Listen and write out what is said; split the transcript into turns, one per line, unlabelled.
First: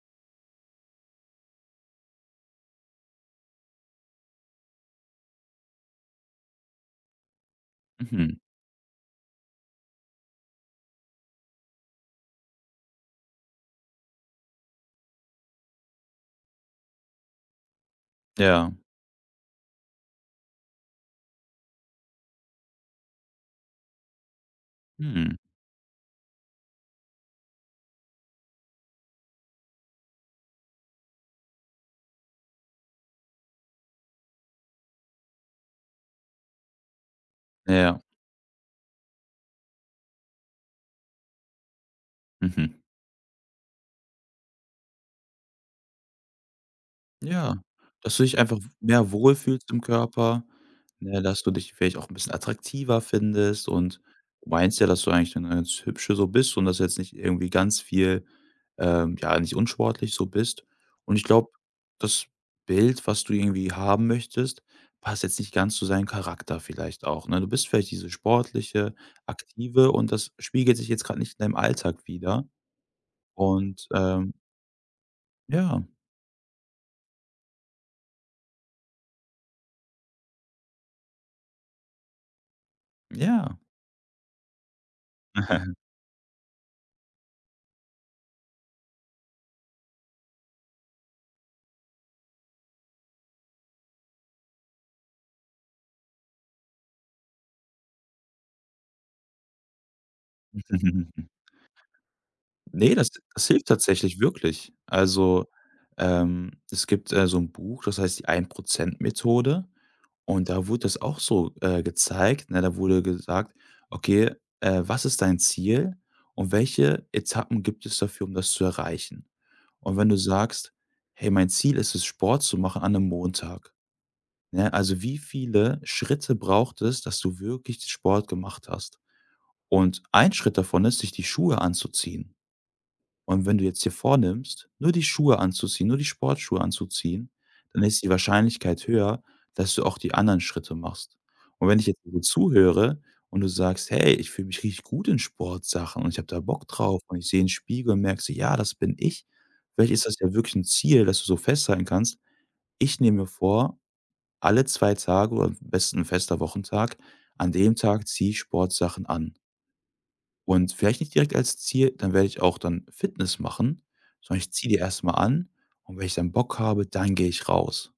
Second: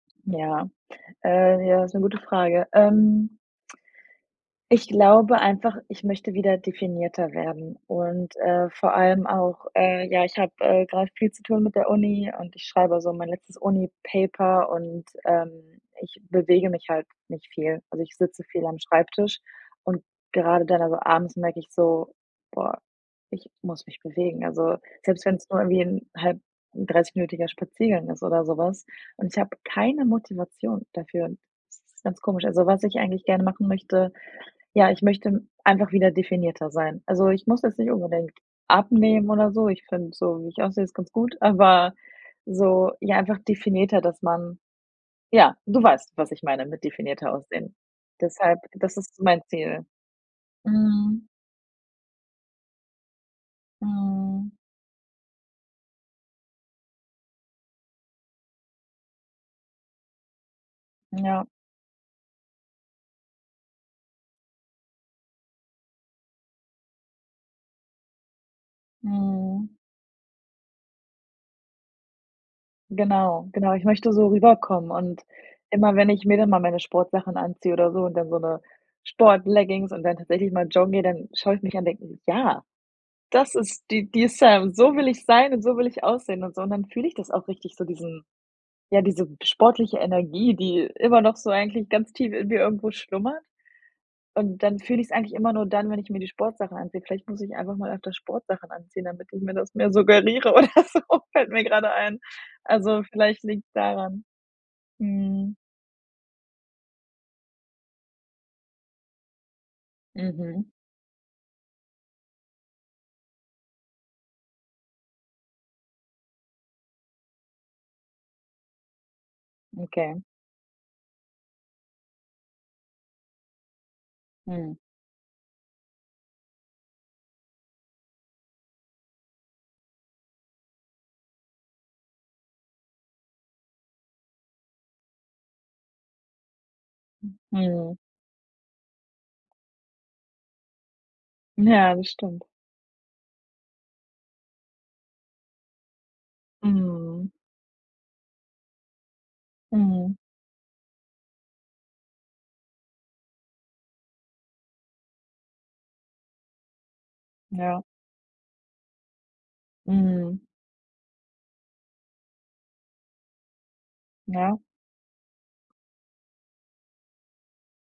Ja, äh, ja, ist 'ne gute Frage. Ähm ich glaube einfach, ich möchte wieder definierter werden und,
Mhm.
äh, vor allem auch, äh ja, ich habe, äh, grad viel zu tun mit der Uni und ich schreibe so mein letztes Uni-Paper und, ähm, ich bewege mich halt nicht viel. Also, ich sitze viel
Ja.
am Schreibtisch und grade dann also, abends merke ich so: „Boah, ich muss mich bewegen.“ Also, selbst
Hm.
wenn's nur irgendwie 'n halt 'n dreißigminütiger Spaziergang ist oder so was und ich habe keine Motivation dafür. Das ist ganz komisch. Also, was ich eigentlich gerne machen möchte: Ja, ich möchte einfach wieder definierter sein. Also, ich muss jetzt nicht
Ja.
unbedingt abnehmen oder so, ich finde so, wie ich aussehe, ist ganz gut, aber,
Mhm.
so, ja, einfach definierter, dass man ja, du weißt, was ich meine mit definierter
Ja
Aussehen.
dass du dich einfach
Deshalb
w
das
mehr
ist
wohl
mein
fühlst im
Ziel.
Körper, ne,
Mhm.
dass du dich vielleicht auch 'n bisschen attraktiver findest und du
Mhm.
meinst ja, dass du eigentlich 'ne ganz Hübsche so bist und dass du jetzt nicht irgendwie ganz viel, ähm ja, nicht unsportlich so bist und ich
Ja.
glaube, das Bild, was du irgendwie haben möchtest, passt jetzt nicht ganz zu deinem Charakter vielleicht auch, ne? Du bist vielleicht diese sportliche,
Mhm.
aktive und das spiegelt sich jetzt grad nicht in deinem Alltag wider
Genau, genau, ich
und,
möchte so
ähm
rüberkommen und
Ja.
immer wenn ich mir dann mal meine Sportsachen anziehe oder so und dann so 'ne Sportleggings und dann tatsächlich mal joggen gehe, dann schaue ich mich an und denke: „Ja, das
Ja.
ist die die Sam, so will ich sein und so will ich aussehen“ und so und dann fühle ich das auch richtig so diesen ja, diese sportliche Energie, die immer noch so eigentlich ganz tief in mir irgendwo schlummert und dann fühle ich's eigentlich immer nur dann, wenn ich mir die Sportsachen anziehe. Vielleicht muss ich einfach mal öfter Sportsachen anziehen, damit ich mir das mehr suggeriere oder so, fällt mir gerade ein.
Ne,
Also,
das
vielleicht
das hilft
liegt's
tatsächlich
daran.
wirklich. Also,
Mhm.
ähm, es gibt, äh, so 'n Buch, das heißt die Ein-Prozent-Methode und da
Mhm.
wurde das auch so, äh, gezeigt, ne? Da wurde gesagt: „Okay, äh, was ist dein Ziel und welche Etappen gibt es dafür, um das zu erreichen.“ Und wenn du
Okay.
sagst: „Hey, mein Ziel ist es, Sport zu machen an 'nem Montag.“ Ne,
Mhm.
also, wie viele Schritte braucht es, dass du wirklich Sport gemacht hast und ein Schritt davon ist, sich die Schuhe anzuziehen und wenn du jetzt dir vornimmst, nur die Schuhe anzuziehen, nur die Sportschuhe anzuziehen, dann
Mhm.
ist die Wahrscheinlichkeit höher, dass du auch die anderen Schritte machst und wenn ich
Ja,
jetzt
das
dir so
stimmt.
zuhöre und du sagst: „Hey, ich fühle mich richtig gut in Sportsachen und ich habe da Bock drauf und ich
Mhm.
sehe in Spiegel und merke so: ‚Ja, das bin ich'“, vielleicht ist
Mhm.
das ja wirklich 'n Ziel, dass du so festhalten kannst: „Ich nehme mir vor, alle 2 Tage oder am besten 'n fester Wochentag an dem
Ja.
Tag ziehe ich Sportsachen an.“
Mhm.
Und vielleicht nicht direkt als Ziel: „Dann werde ich auch dann Fitness machen”, sondern: „Ich
Ja.
ziehe die erst mal an und wenn ich dann Bock habe, dann gehe ich raus.“